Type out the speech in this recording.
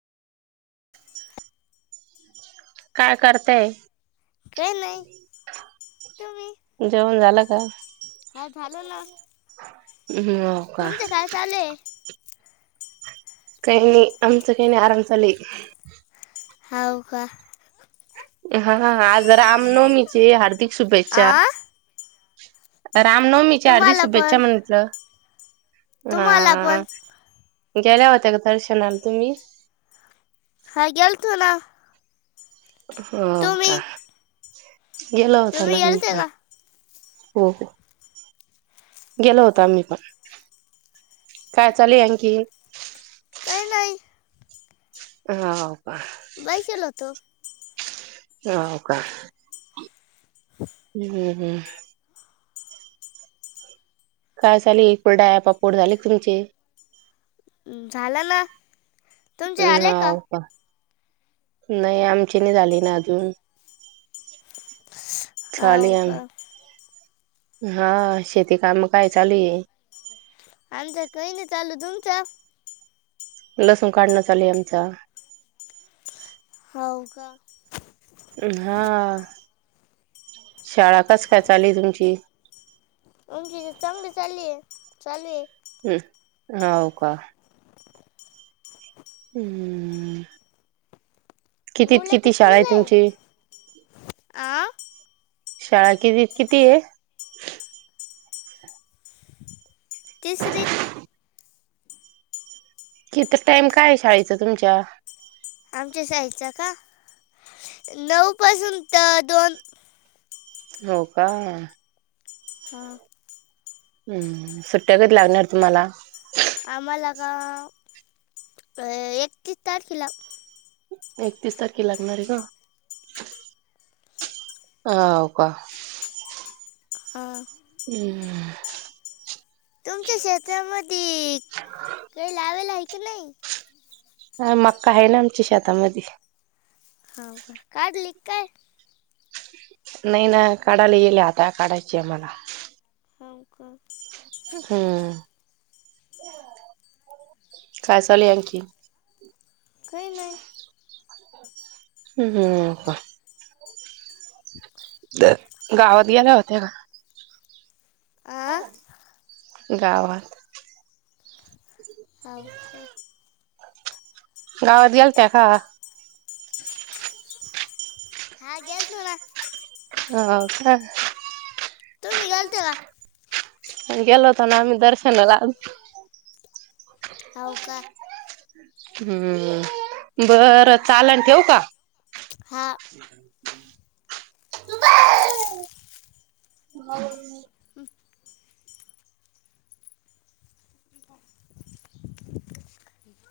काय करतेय? काय नाही तुम्ही जेवण झालं का? हा, झालं ना. अहम्. तुमचं काय चालुय? काही नी, आमचं काही नाही. आराम चालूय. हाव का? ह, हा. आज रामनवमीचे, हार्दिक शुभेच्छा. आ रामनवमीच्या, हार्दिक तुम्हाला शुभेच्छा पण म्हंटलं. तुम्हाला पण हा. गेल्या होत्या का? तुम्ही दर्शनाला तुम्ही. हा, गेलतो ना. हो, का? तुम्ही गेलो होता तुम्ही ना, मी गेलते पण. का हो, हो. गेलो होतो आम्ही पण. काय चाली, आणखी? काय नाही. [inaudible] बैसलों तो. होय का. हम्म हम्म काय चालूये, कुलडाया पापुड झाले का तुमचे? उम झाल ना तुमचे उम, आले हाव का नायी आमची नायी झाली ना अजून हाव चालूया, का आ हा शेती काम काय चालू ये आता कायी नायी चालू, तुमच? लसूण काढण चालुय आमचा होव का. हा, शाळा कस काय चालु तुमची? आमची तर चांगली चालिये चालूये हम्, होव का. हम्म कितीत मुलं किती शाळा आहे कितीवीला ये, तुमची आ? शाळा किती त किती ये? तिसरीत कित टाइम काय शाळेच तुमच्या? आमच्या शाळ च का? नऊ पासून त दोन. होव का. हा हम्म, सुट्ट्या कधी लागणार तुम्हाला? आम्हाला का? अ एकतीस तारखेला. एकतीस तारखे लागणार ये का? ह हव का? हा. हम् तुमच्या शेतामधी कायी लावेल आहे का नयी? ह, मका आहे ना आमच्या शेतामधी. ह का? काढली क काय? नाही ना काढायला येईल आता काढायची ये आम्हाला हावुका? हं, काय चालुय आणखी? खयी नय [inaudible] [inaudible] गा आवाज गेला होथा हां गावात हाव का गावात गेलत्या का? हा गेल तो ना. हाव का? तूमी गेलत्या का? गेलो होतो नां आम्हीं दर्शनांला. हांव कां? हम्मं बरं चाललं, ठेवूं कां? हां [inaudible] [unintelligible] कांऊण